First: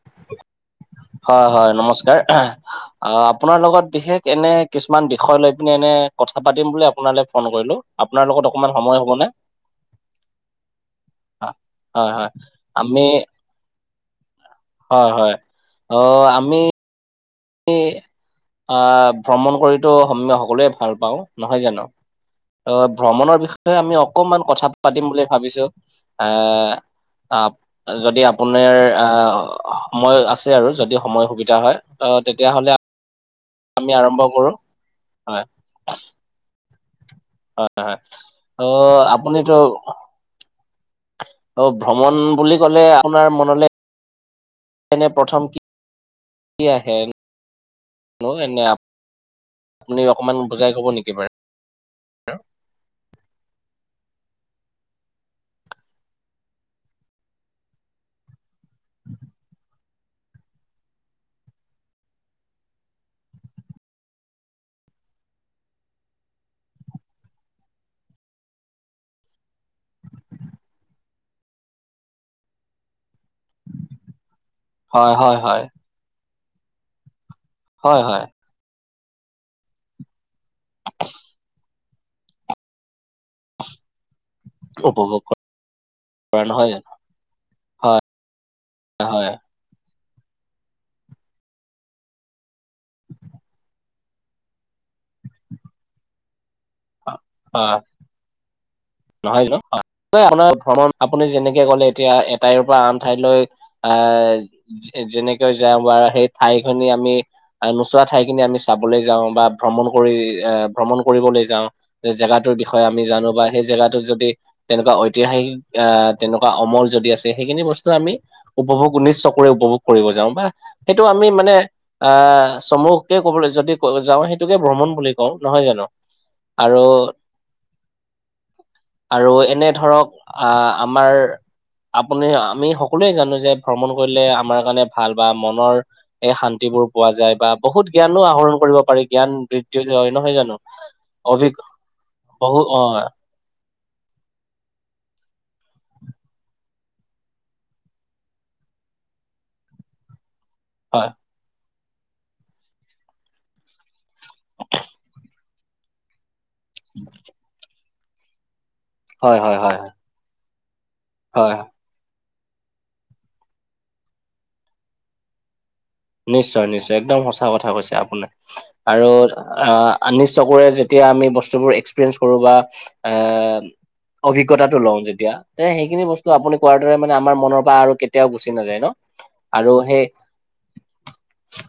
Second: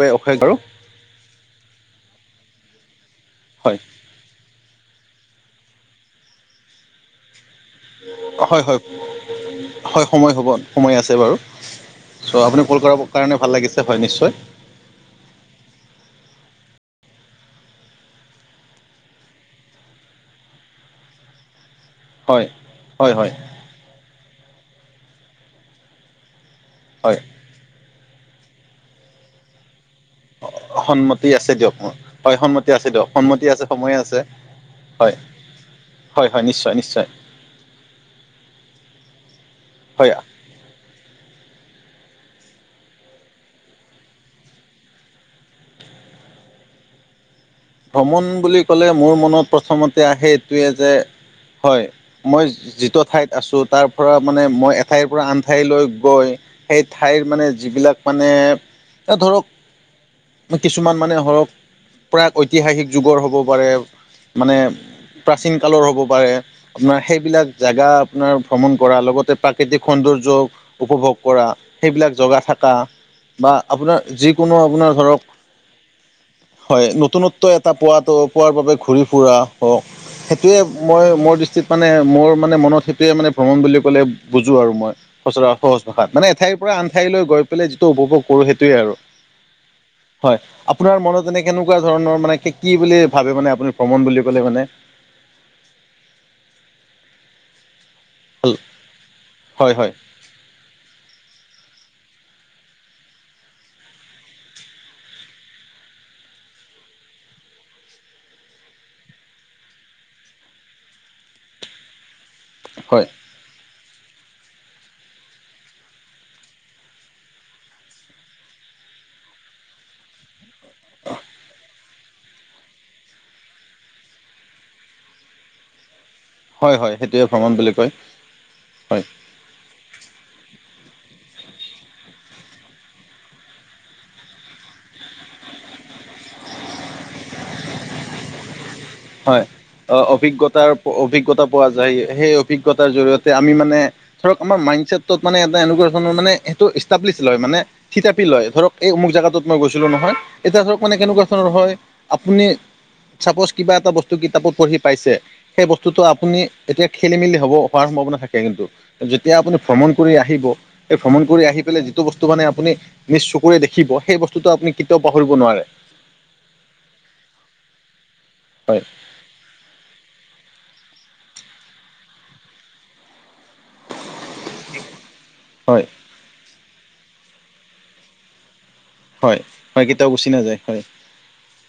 [unintelligible] বাৰু হয়, হয়, নমস্কাৰ, আপোনাৰ হয় লগত বিশেষ এনে কিছুমান বিষয় লৈ পিনে এনে কথা পাতিম বুলি আপোনালে ফোন কৰিলো। আপোনাৰ লগত হয় অকমান হয় সময় হ'ব নে? হয়, সময় হ'ব। সময় আছে বাৰু। হয় হয় চ' আপুনি কল কৰা আমি কাৰণে ভাল লাগিছে হয় নিশ্চয়। হয়, হয়, অ', আমি। মি আ ভ্ৰমণ কৰিতো [unintelligible] সকলোৱে ভাল পাওঁ নহয় জানো। হয় অ', হয় হয় ভ্ৰমণৰ বিষয়ে আমি অকনমান কথা পাতিম বুলি ভাবিছো। আ হয়। আপ যদি আপোনাৰ আহ সময় আছে আৰু যদি সময় সন্মতি আছে সুবিধা দিয়ক হয়। মোৰ অ হয় তেতিয়াহ'লে সন্মতি আছে দিওক সন্মতি আছে আমি সময়ে আছে, আৰম্ভ কৰো হয়। হয় -হয়, নিশ্চয় -নিশ্চয়। হয়- হয়, ত' আপুনিতো হয় অ', ভ্ৰমণ বুলি ক'লে আপোনাৰ মনলৈ এনে প্ৰথম কি- কি আহে নো ভ্ৰমণ এনে বুলি ক'লে মোৰ মনত আপুনি প্ৰথমতে আহে অকমান এইটোৱে বুজাই কব যে নেকি বাৰু হয়, মই যিটো ঠাইত আছোঁ তাৰ পৰা মানে মই এঠাইৰ পৰা আন ঠাইলৈ গৈ সেই ঠাইৰ মানে যিবিলাক মানে এ ধৰক কিছুমান মানে হৰক। ঐতিহাসিক যুগৰ হ'ব পাৰে মানে প্ৰাচীন কালৰ হ'ব পাৰে। আপোনাৰ সেইবিলাক জেগা আপোনাৰ ভ্ৰমণ কৰা লগতে প্ৰাকৃতিক সৌন্দৰ্য উপভোগ কৰা, সেইবিলাক জগা থাকা বা আপোনাৰ যিকোনো পোনাৰ হয় ধৰক, হয় হয় হয়, নতুনত্ব এটা হয় পোৱাটো হয় পোৱাৰ বাবে ঘূৰি ফুৰা। [unintelligible] সেইটোৱে মই মোৰ দৃষ্টিত মানে মোৰ মানে মনত সেইটোৱে মানে ভ্ৰমণ বুলি ক'লে। বুজো আৰু মই উপভোগ সচৰা সহজ ভাষাত মানে কৰা এঠাইৰ নহয় পৰা আন জানো ঠাইলৈ গৈ পেলাই যিটো হয় উপভোগ কৰো সেইটোৱে আৰু। হয়। হয়, আপোনাৰ মনত এনে কেনেকুৱা ধৰণৰ মানে কি বুলি ভাবে মানে আপুনি ভ্ৰমণ বুলি ক'লে মানে। অ', হয়। হল নহয় জানো হয় আপোনাৰ ভ্ৰমণ আপুনি যেনেকে কলে এতিয়া এঠাইৰ পৰা আন ঠাইলৈ আহ - যেনেকৈ যাওঁ বাৰু সেই ঠাই খিনি আমি - নোচোৱা ঠাইখিনি আমি চাবলৈ যাওঁ বা ভ্ৰমণ কৰি আহ ভ্ৰমণ কৰিবলৈ যাওঁ - যে জেগাটোৰ বিষয়ে আমি হয় জানো বা সেই জেগাত - টো যদি তেনেকুৱা ঐতিহাসিক আহ তেনেকুৱা অমল যদি আছে সেইখিনি বস্তু আমি - উপভোগ নিচ চকুৰে উপভোগ কৰিব যাও বা সেইটো আমি মানে - আহ চমুককে কবলৈ যদি যাওঁ সেইটোকে ভ্ৰমণ বুলি কওঁ নহয় জানো? হয় হয়, আৰু সেইটোৱে ভ্ৰমণ বুলি কয় হয়। আৰু এনে ধৰক আমাৰ - আপুনি আমি সকলোৱে জানো যে ভ্ৰমণ কৰিলে আমাৰ কাৰণে ভাল বা মনৰ - এই শান্তিবোৰ পোৱা যায় বা বহুত জ্ঞানো আহৰণ কৰিব পাৰি। জ্ঞান হয় বৃদ্ধি অ হয় নহয় জানো অভিজ্ঞতাৰ অভিজ্ঞতা পোৱা অভিজ্ঞ যায় সেই বহু অ অভিজ্ঞতাৰ জৰিয়তে আমি মানে - ধৰক আমাৰ মাইণ্ডছেটোত মানে এটা এনেকুৱা ধৰণৰ মে এইটো ষ্টিৱিলিচ লয় মানে - থিতাপি লয় ধৰক এই অমুক জেগাটোত মই গৈছিলো নহয় - এতিয়া ধৰক মানে হয় কেনেকুৱা ধৰণৰ হয় আপুনি চাপছ - কিবা এটা বস্তু কিতাপত পঢ়ি পাইছে সেই বস্তুটো আপুনি এতিয়া খেলি মেলি হ'ব। হোৱাৰ সম্ভাৱনা থাকে কিন্তু যেতিয়া হয় আপুনি হয় হয় ভ্ৰমণ কৰি আহিব সেই ভ্ৰমণ কৰি হয় আহি পেলাই য - যিটো বস্তু মানে আপুনি নিজ চকুৰে দেখিব সেই বস্তুটো আপুনি কেতিয়াও পাহৰিব নোৱাৰে। নিশ্চয় নিশ্চয় একদম সঁচা কথা কৈছে আপুনি। হয়। আৰু নিজ চকুৰে যেতিয়া আমি বস্তুবোৰ এক্সপেৰিয়েঞ্চ কৰোঁ বা আ - অভিজ্ঞতাটো লও যেতিয়া এ হয় সেইখিনি বস্তু আপুনি - কোৱাৰ দৰে মানে আমাৰ মনৰ পৰা আৰু কেতিয়াও গুচি নাযায় ন। হয় আৰু হয়, সেই কেতিয়াও গুচি নাযায় হয়,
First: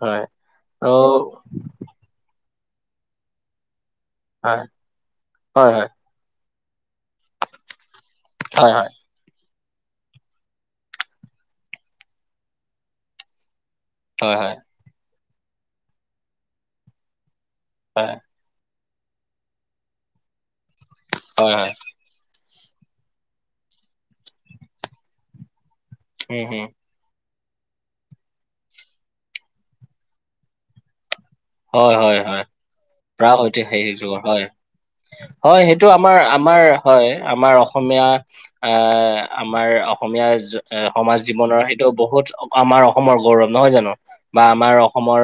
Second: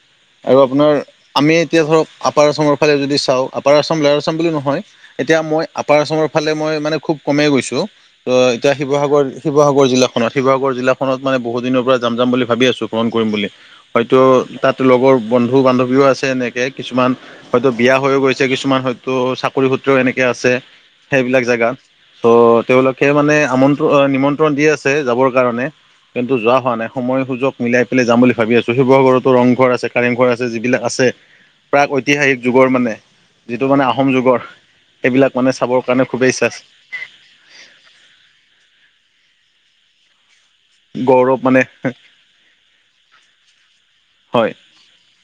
হয় আৰু অ আপোনাৰ আমি - এতিয়া ধৰক আপাৰ আচামৰ ফালে যদি চাওঁ আপাৰ আচাম লয়াৰ আচাম বুলি হয় নহয়, এতিয়া মই হয় আপাৰ আচাম - সেইফালে মই মানে খুব কমেই গৈছো ত হয় এতিয়া হয় শিৱসাগৰ - শিৱসাগৰ জিলাখনত শিৱসাগৰ জিলাখনত মানে বহু দিনৰ পৰা যাম যাম বুলি ভাবি আছো, ভ্ৰমণ কৰিম বুলি। হয়তো হয় হয় তাত লগৰ বন্ধু বান্ধৱীও আছে সেনেকে কিছুমান হয়তো বিয়া হয় হৈও গৈছে - ছে কিছুমান হয়তো চাকৰি সূত্ৰও এনেকে আছে হয় সেইবিলাক হয় হয় হয় জেগাত - ত' তেওঁলোকে মানে আমন্ত্ৰণ নিমন্ত্ৰণ দি আছে যাবৰ কাৰণে কিন্তু উম যোৱা হম হোৱা নাই। সময় সুযোগ মিলাই পেলাই যাম বুলি ভাবি আছো, শিৱসাগৰতো ৰংঘৰ আছে কাৰেংঘৰ আছে যিবিলাক আছে - প্ৰাক হয় হয় ঐতিহাসিক হয় যুগৰ মানে প্ৰাগ যিটো মানে ঐতিহাসিক আহোম যুগৰ হয় - সেইবিলাক মানে হয় চাবৰ সেইটো কাৰণে আমাৰ খুবেই ইচ্ছা আছে। আমাৰ হয় আমাৰ অসমীয়া এ আমাৰ অসমীয়া - এ সমাজ গৌৰৱ জীৱনৰ মানে সেইটো বহুত আমাৰ অসমৰ গৌৰৱ নহয় জানো? বা হয় আমাৰ অসমৰ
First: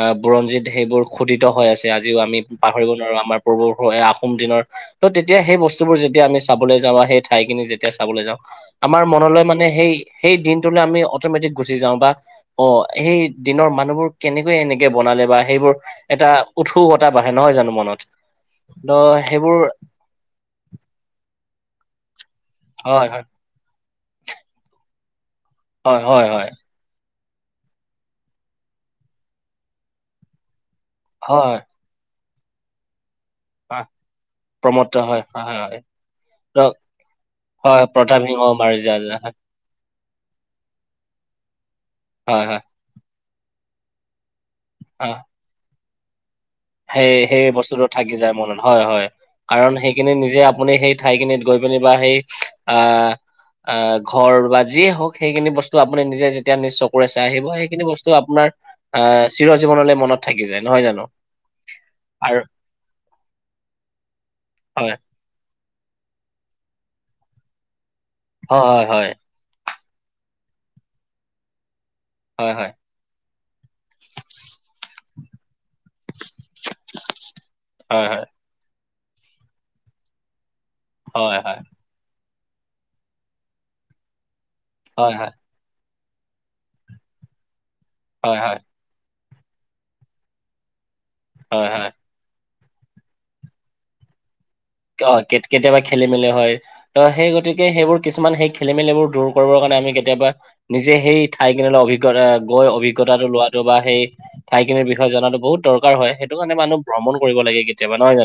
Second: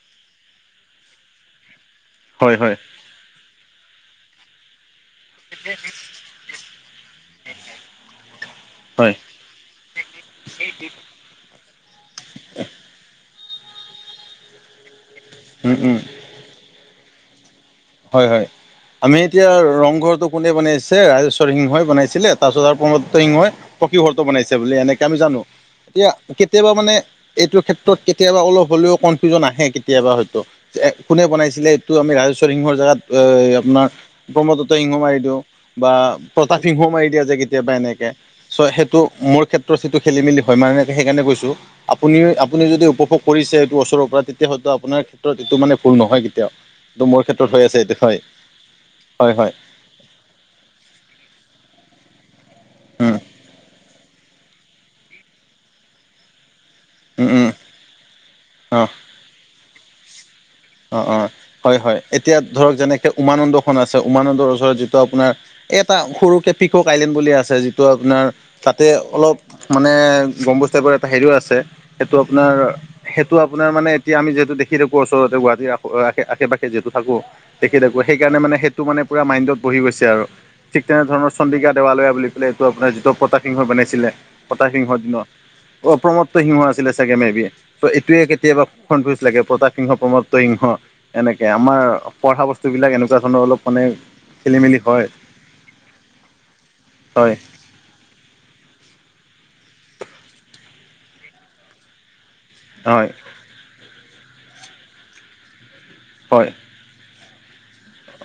এ বুৰঞ্জিত সেইবোৰ খোদিত হৈ আছে। আজিও আমি হয় হয় পাহৰিব - আমাৰ পূৰ্বপুৰুষৰ এ আহোম দিনৰ - ত' তেতিয়া সেই বস্তুবোৰ যেতিয়া আমি চাবলৈ যাওঁ সেই ঠাইখিনি যেতিয়া চাবলৈ যাওঁ - আমাৰ হয় মনলৈ মানে সেই - সেই দিনটোলৈ আমি অটমেটিক গুচি যাও বা অ সেই দিনৰ মানুহবোৰ কেনেকৈ এনেকে - বনালে বা সেইবোৰ উম উম এটা উৎসুকতা বাঢ়ে নহয় জানো? মনত হয় হয়, ত আমি এতিয়া সেইবোৰ ৰংঘৰটো কোনে বনাইছে? ৰাজেশ্বৰ সিংহই বনাইছিলে - তাৰপিছত আৰু হয়, প্ৰমত্ত হয়, সিংহই পকীঘৰটো বনাইছে বুলি এনেকে আমি জানো। হয়, এতিয়া হয়, হয়, কেতিয়াবা মানে - এইটো ক্ষেত্ৰত কেতিয়াবা অলপ হ'লেও কনফিউজন আহে কেতিয়াবা হয়তো, কোনে হয়, বনাইছিলে? ত আমি ৰাজেস্বৰ সিংৰ জাগাত এই - হয়, আপোনাৰ প্ৰমদত্ত সিংহ প্ৰমত্ত মাৰি হয়, দিও হয়, হয়, হয়। বা ত' প্ৰতাপ সিংহও মাৰি দিয়া যে কেতিয়াবা হয়, এনেই। প্ৰতাপ সিংহ চ মাৰি যায় সেইটো যে, হয়, মোৰ ক্ষেত্ৰত সেইটো খেলি মেলি হয়, মানে সেই কাৰণে কৈছো আপুনিও হয়, হয়, আপুনি যদি উপভোগ কৰিছে সেইটো ওচৰৰ পৰা তেতিয়া হয়তো আপোনাৰ ক্ষেত্ৰত এইটো মানে ভুল নহয় কেতিয়াও। ত' মোৰ ক্ষেত্ৰত হৈ আছে সেই-সেইবস্তুটো এইটো থাকি হয় যায় মনত হয় হয়, কাৰণ সেই খিনি নিজে আপুনি সেই ঠাইখিনিত গৈ পিনি বা সেই আ উম, আ ঘৰ বা যিয়ে হওক সেইখিনি বস্তু আপুনি নিজে যেতিয়া নিজ চকুৰে চাই উম, আহিব উম, সেইখিনি বস্তু আপোনাৰ অ', আ চিৰ জীৱনলৈ মনত থাকি যায়, নহয় অ', জানো? অ'। হয়- হয় এতিয়া আৰু ধৰক যেনেকে উমানন্দখন আছে উমানন্দৰ ওচৰত হয়, যিটো আপোনাৰ এটা সৰুকে পিকক আইলেণ্ড বুলি আছে যিটো আপোনাৰ তাতে হয়, হয়, অলপ মানে গম্বোজ টাইপৰ এটা হেৰিও আছে। সেইটো আপোনাৰ হয়, হয়, সেইটো আপোনাৰ মানে এতিয়া আমি যিহেতু দেখি থাকো ওচৰতে গোৱাহাটী আশে-পাশে যিহেতু থাকো, দেখি থাকো হয়, হয়, সেইকাৰণে মানে সেইটো মানে পুৰা মাইণ্ডত বহি গৈছে আৰু ঠিক তেনে ধৰণৰ হয়, হয়, হয়, চন্দিকা দেৱালয়া বুলি পেলাই এইটো আপোনাৰ যিটো প্ৰতাপ সিংহই বনাইছিলে প্ৰতাপ সিংহৰ হয়, দিনত হয়, অ প্ৰমত্ত সিংহ আছিলে চাগে মেবি্? ত' এইটোৱে হয়, হয়, কেতিয়াবা কনফিউজ লাগে প্ৰতাপ সিংহ প্ৰমত্ত সিংহ এনেকে হয়, হয়। আমাৰ পঢ়া বস্তুবিলাক এনেকুৱা ধৰণৰ অলপ মানে খেলি মেলি হয় অ কেতিয়াবা খেলি মেলি হয়, ত সেই হয় গতি গতিকে সেইবোৰ কিছুমান সেই খেলি মেলি বোৰ দূৰ কৰিবৰ কাৰণে আমি কেতিয়াবা নিজে সেই ঠাই খনিলৈ অভিজ্ঞতা গৈ হয় অভিজ্ঞতাটো লোৱাটো বা সেই ঠাইখিনিৰ বিষয়ে জনাতো বহুত দৰকাৰ হয়। সেইটো কাৰণে মানুহ ভ্ৰমণ কৰিব লাগে কিন্ত।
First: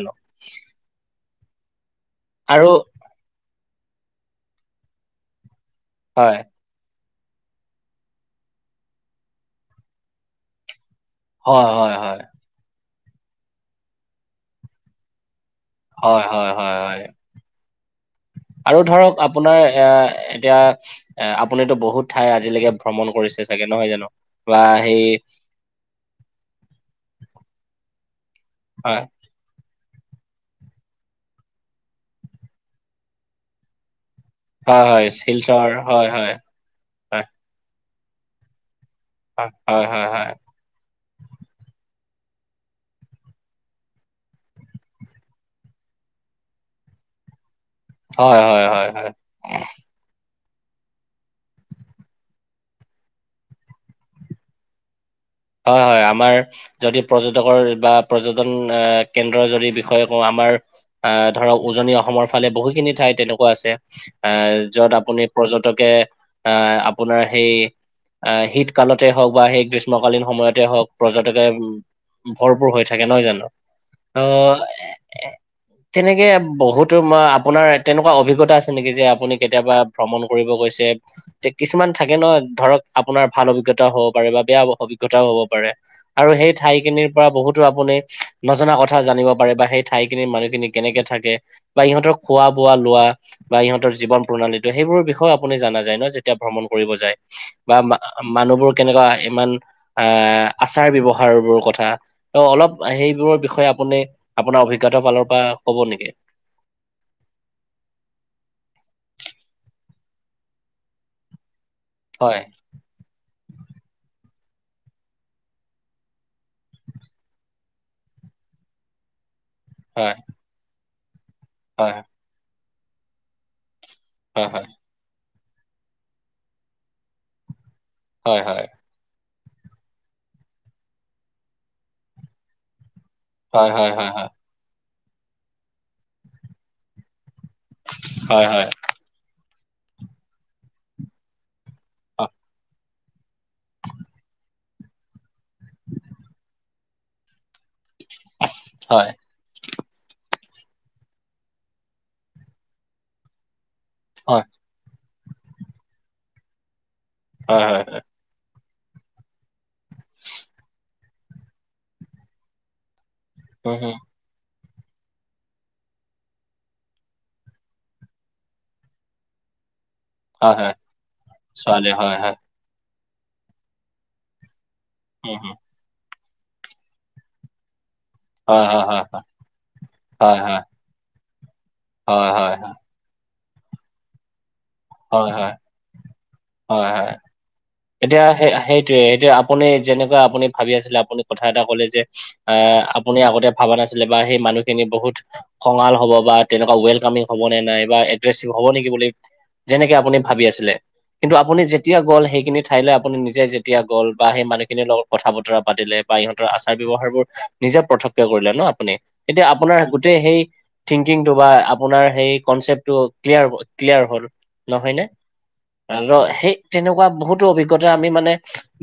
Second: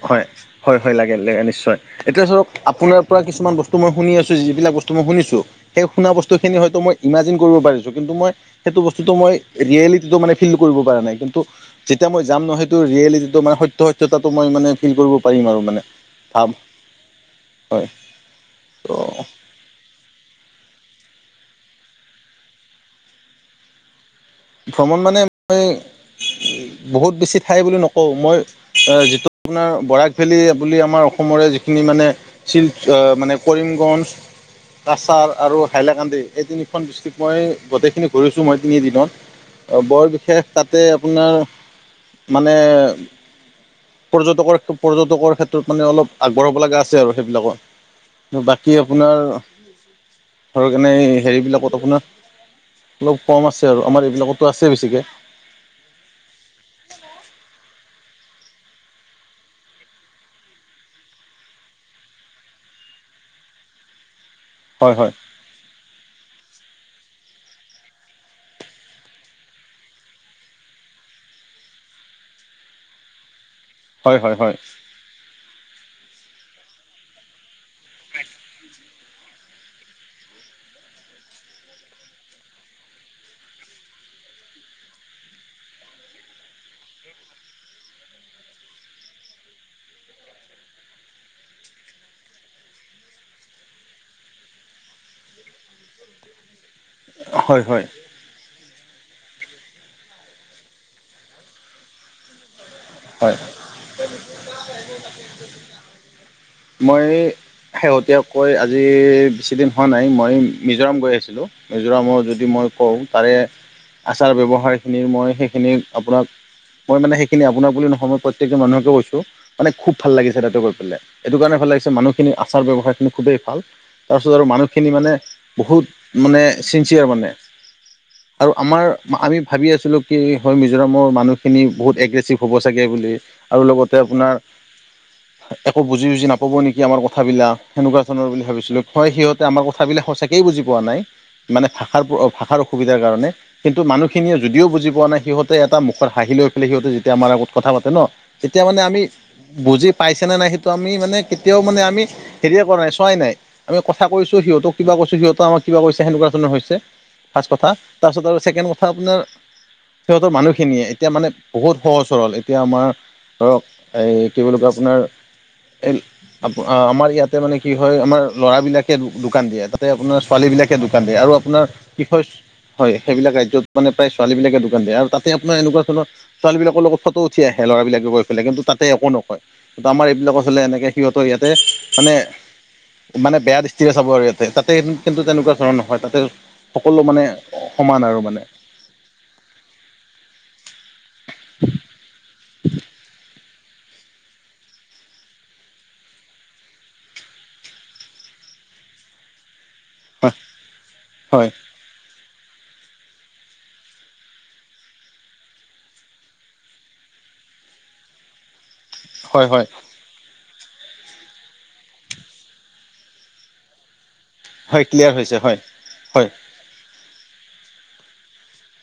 হয় হয় হয় লাগে লাগে নিশ্চয়, এতিয়া ধৰক আৰু আপোনাৰ কিছুমান বস্তু মই শুনি আছো যিবিলাক বস্তু মই শুনিছো, সেই শুনা বস্তু হয় খিনি হয়তো মই ইমাজিন কৰিব পাৰিছো, কিন্তু মই সেইটো বস্তুটো মই ৰিয়েলিটিটো মানে ফিল কৰিব পৰা নাই, কিন্তু ত' হয় হয় যেতিয়া হয় মই যাম নহয় সেইটো ৰিয়েলিটিটো মানে সত্য সত্যতাটো মই মানে ফিল কৰিব পাৰিম আৰু মানে। হয় ভাব হয় হয় হয়। হয়। আৰু ধৰক ত' আপোনাৰ এইয়া এতিয়া এ আপুনিতো বহুত ঠাই আজিলেকে ভ্ৰমণ কৰিছে চাগে নহয় জানো? বা ভ্ৰমণ সেই মানে মই বহুত বেছি ঠাই বুলি নকওঁ মই এ হয় যিটো আপোনাৰ বৰাক ভেলী বুলি আমাৰ অসমৰে যিখিনি মানে শিলচ অ মানে কৰিমগঞ্জ, হয় হয় কাছাৰ আৰু শিলচৰ হয় হাইলাকান্দি হয় এই তিনি খন ডিষ্ট্ৰিক্ট হয় মই গোটেইখিনি ঘূৰিছো মই হয় তিনিদিনত, হয় হয় বৰ হয় বিশেষ তাতে আপোনাৰ মানে পৰ্যটকৰ- পৰ্যটকৰ ক্ষেত্ৰত মানে অলপ আগবঢ়াব লগা আছে আৰু সেইবিলাকত। হয় ত হয় হয় বাকী হয় হয় আপোনাৰ ধৰক এনেই হেৰিবিলাকত আপোনাৰ অলপ কম আছে আৰু আমাৰ এই বিলাকতটো আছে বেছিকে। হয় হয় আমাৰ যদি পৰ্যটকৰ বা পৰ্যটন অ কেন্দ্ৰৰ যদি বিষয়ে কওঁ আমাৰ আহ ধৰক উজনি অসমৰ ফালে বহুখিনি ঠাই তেনেকুৱা আছে, আহ যত হয় হয় আপুনি পৰ্যটকে আহ আপোনাৰ সেই আহ শীত কালতে হওক বা সেই গ্ৰীষ্মকালীন সময়তে হওক পৰ্যটকে ভৰপুৰ হৈ থাকে, নহয় জানো? হয় অ হয় হয় তেনেকে বহুতো মই আপোনাৰ তেনেকুৱা অভিজ্ঞতা আছে নেকি যে আপুনি কেতিয়াবা ভ্ৰমণ কৰিব গৈছে? কিছুমান থাকে ন ধৰক আপোনাৰ ভাল অভিজ্ঞতাও হ'ব পাৰে, বা বেয়া অভিজ্ঞতাও হ'ব পাৰে। আৰু সেই ঠাইখিনিৰ পৰা বহুতো আপুনি নজনা কথা জানিব পাৰে বা সেই ঠাইখিনিৰ মানুহখিনিক কেনেকে থাকে বা ইহঁতৰ খোৱা, বোৱা, লোৱা বা ইহঁতৰ জীৱন প্ৰণালীটো সেইবোৰৰ বিষয়েও আপুনি জানা যায় ন যেতিয়া ভ্ৰমণ কৰিব যায়? হয় বা হয় মা মানুহবোৰ কেনেকুৱা ইমান আহ আচাৰ ব্যৱহাৰবোৰৰ কথা ত অলপ হয় সেইবোৰৰ বিষয়ে আপুনি আপোনাৰ অভিজ্ঞতাৰ ফালৰ পৰা কব নেকি? মই শেহতীয়াকৈ আজি বেছিদিন হোৱা নাই, মই মিজোৰাম গৈ আহিছিলোঁ। মিজোৰামত যদি মই কওঁ তাৰে আচাৰ ব্যৱহাৰখিনিৰ মই সেইখিনি আপোনাক মই মানে সেইখিনি আপোনাৰ বুলি নহয় মই প্ৰত্যেকজন মানুহকে কৈছো মানে খুব ভাল লাগিছে তাতো গৈ পেলাই এইটো কাৰণে ভাল লাগিছে মানুহ খিনিৰ আচাৰ - ব্যৱহাৰখিনি খুবেই ভাল তাৰপিছত আৰু মানুহখিনি মানে বহুত মানে ছিনচিয়াৰ মানে আৰু আমাৰ মা আমি ভাবি আছিলো কি হয় মিজোৰামৰ মানুহখিনি বহুত এগ্ৰেচিভ হ'ব চাগে বুলি? আৰু লগতে আপোনাৰ একো বুজি - চুজি নাপাব নেকি আমাৰ কথাবিলাক সেনেকুৱা ধৰণৰ বুলি ভাবিছিলো, হয় সিহঁতে আমাৰ কথাবিলাক সঁচাকৈয়ে বুজি পোৱা নাই মানে ভাষাৰ প ভাষাৰ অসুবিধাৰ কাৰণে কিন্তু মানুখিনিয়ে যদিও বুজি পোৱা নাই সিহঁতে এটা মুখত হাঁহি লৈ পেলাই সিহতে যি তিয়া আমাৰ আগত কথা পাতে ন তেতিয়া মানে আমি বুজি পাইছে নে নাই সেইটো আমি মানে কেতিয়াও মানে আমি হেৰিয়ে কৰা নাই চোৱাই নাই। আমি কথা কৈছোঁ, সিহঁতক কিবা কৈছোঁ, সিহঁতেও আমাক কিবা কৈছে সেনেকুৱা ধৰণৰ হৈছে। ফাষ্ট কথা তাৰপিছত আৰু ছেকেণ্ড কথা আপোনাৰ সিহঁতৰ মানুহখিনিয়ে এতিয়া মানে বহুত সহজ সৰল এতিয়া আমাৰ ধৰক এই কি বুলি কয় আপোনাৰ এই আপু আ আমাৰ ইয়াতে মানে কি হয় আমাৰ ল'ৰাবিলাকে দো দোকান দিয়ে তাতে আপোনাৰ ছোৱালীবিলাকে দোকান দিয়ে আৰু আপোনাৰ কি হয় সেইবিলাক ৰাজ্যত মানে প্ৰায় ছোৱালীবিলাকে দোকান দিয়ে আৰু তাতে আপোনাৰ এনেকুৱা ধৰণৰ ছোৱালীবিলাকৰ লগত ফটো উঠি আহে ল'ৰাবিলাকে গৈ বলে কিন্তু তাতে একো নকয় কিন্তু আমাৰ এইবিলাক হলে এনেকে সিহঁতৰ ইয়াতে মানে - মানে বেয়া দৃষ টিৰে চাব আৰু ইয়াতে তাতে কিন্তু তেনেকুৱা ধৰণৰ নহয় তাতে সকলো মানে সমান আৰু এতিয়া মানে সেই সেইটোৱে এতিয়া আপুনি যেনেকুৱা আপুনি ভাবি আছিলে, আপুনি কথা এটা কলে যে আহ আপুনি আগতে ভবা নাছিলে বা সেই মানুহখিনি বহুত খঙাল হ'ব বা তেনেকুৱা ৱেলকামিং হব নে নাই বা এগ্ৰেচিভ হ'ব নেকি বুলি যেনেকে আপুনি হয় ভাবি আছিলে কিন্তু হয় আপুনি যেতিয়া গ'ল সেইখিনি ঠাইলৈ আপুনি নিজে যেতিয়া গ'ল বা সেই মানুহখিনিৰ লগত কথা বতৰা পাতিলে বা ইহঁতৰ আচাৰ ব্যৱহাৰবোৰ নিজে প্ৰত্যক্ষ কৰিলে ন আপুনি এতিয়া হয় হয় আপোনাৰ গোটেই সেই থিংকিংটো বা আপোনাৰ সেই কনচেপ্টটো ক্লিয়াৰ হল ক্লিয়াৰ হ'ল। হয় নহয়নে ক্লিয়াৰ হৈছে হয় আৰু হয় সেই তেনেকুৱা বহুতো অভিজ্ঞতা আমি মানে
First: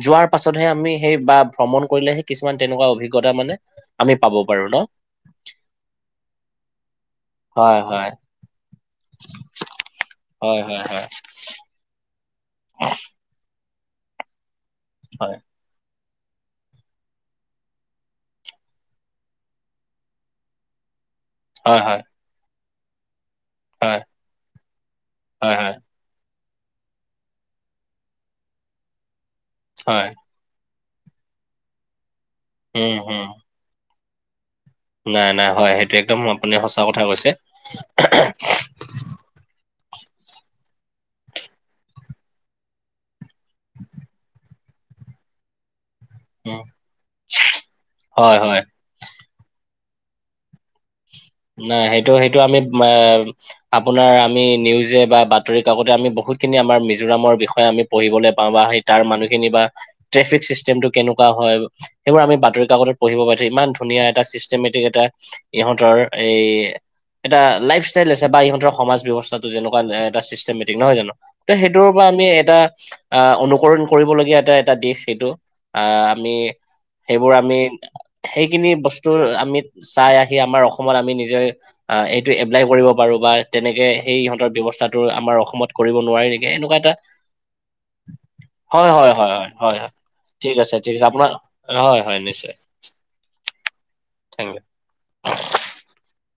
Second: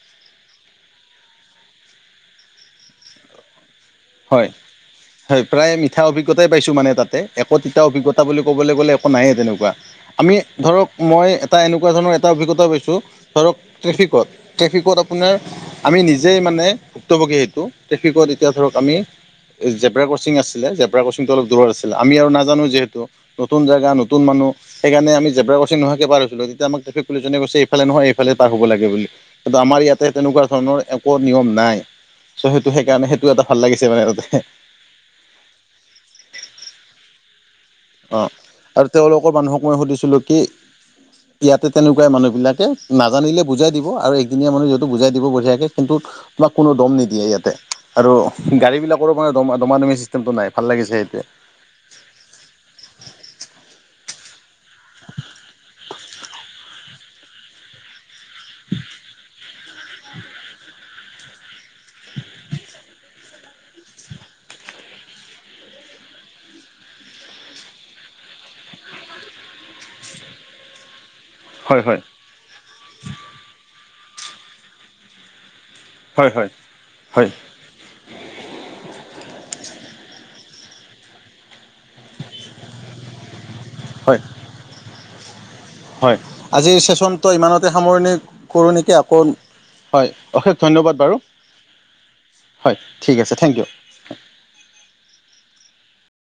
যোৱাৰ পাছতহে আমি সেই বা ভ্ৰমণ কৰিলেহে কিছুমান তেনেকুৱা অভিজ্ঞতা মানে আমি পাব হয় পাৰো ন? হয়, প্ৰায় মিঠা অভিজ্ঞতাই পাইছো মানে তাতে একো হয় তিতা হয় অভিজ্ঞতা বুলি ক'বলৈ গ'লে একো নাইয়ে তেনেকুৱা। আমি হয় হয় ধৰক হয় মই এত এটা এনেকুৱা ধৰণৰ এটা অভিজ্ঞতা পাইছোঁ, ধৰক ট্ৰেফিকত, ট্ৰেফিকত হয় আপোনাৰ আমি নিজেই মানে ভুক্তভোগী সেইটো ট্ৰেফিকত এতিয়া ধৰক আমি জেব্ৰা ক্ৰচিং আছিলে, জেব্ৰা ক্ৰচিংটো অলপ দূৰত হয় আছিলে, আমি আৰু নাজানো যিহেতু নতুন জেগা হয় নতুন মানুহ সেইকাৰণে আমি হয় জেব্ৰা হয় ক্ৰৰ্চ্চিং নোহোৱাকে পাৰ হৈছিলো, তেতিয়া আমাক ট্ৰেফিক পুলিচজনে কৈছে ইফালে নহয় এইফালে পাৰ হ'ব লাগে বুলি, কিন্তু আমাৰ ইয়াতে হয় তেনেকুৱা ধৰণৰ একো নিয়ম নাই। চ' সেইটো উম সেইকাৰণে হম সেইটোও এটা ভাল লাগিছে মানে তাতে। নাই নাই হয়, সেইটো একদম আপুনি সঁচা কথা কৈছে। অঁ। আৰু তেওঁলোকৰ মানুহক মই সুধিছিলোঁ কি ইয়াতে তেনেকুৱাই মানুহবিলাকে নাজানিলে বুজাই দিব আৰু একদিনীয়া মানুহ যিহেতু বুজাই দিব বঢ়িয়াকে কিন্তু, তোমাক উম কোনো দম নিদিয়ে ইয়াতে আৰু হয় হয় গাড়ী বিলা কৰো মানে দমাদমি চিষ্টেমটো নাই, ভাল লাগিছে ইয়াতে। নাই সেইটো সেইটো আমি আপোনাৰ আমি নিউজে বা বাতৰিকাকতে আমি বহুত খিনি আমাৰ মিজোৰামৰ বিষয়ে পঢ়িবলৈ পাওঁ বা হেই তাৰ মানুহখিনি বা ট্ৰেফিক চিষ্টেমটো কেনেকুৱা হয় এইবোৰ আমি বাতৰিকাকতত পঢ়িব পাইছো ইমান ধুনীয়া এটা চিষ্টেমেটিক এটা ইহঁতৰ এই এটা লাইফ ষ্টাইল আছে বা ইহঁতৰ সমাজ ব্যৱস্থাটো যেনেকুৱা এটা চিষ্টেমেটিক নহয় জানো? ত' হয়, সেইটোৰ হয়, পৰা আমি এটা আহ অনুকৰণ কৰিবলগীয়া এটা এটা দিশ সেইটো। আহ হয়, আমি হয়, হয়, সেইবোৰ আমি সেইখিনি বস্তু আমি চাই আহি আমাৰ অসমত আমি নিজে এইটো এপ্লাই কৰিব পাৰো বা তেনেকে সেই হয়, ইহঁতৰ ব্যৱস্থাটো আমাৰ অসমত কৰিব হয়, নোৱাৰি নেকি আজিৰ এনেকুৱা এটা। চেচনটো ইমানতে সামৰণি কৰোঁ নেকি হয় হয় আকৌ হয়। অশেষ ঠিক আছে ধন্যবাদ ঠিক আছে বাৰু আপোনাৰ, হয় হয় নিশ্চয়। হয় ঠিক আছে থেংক ইউ। Thank U.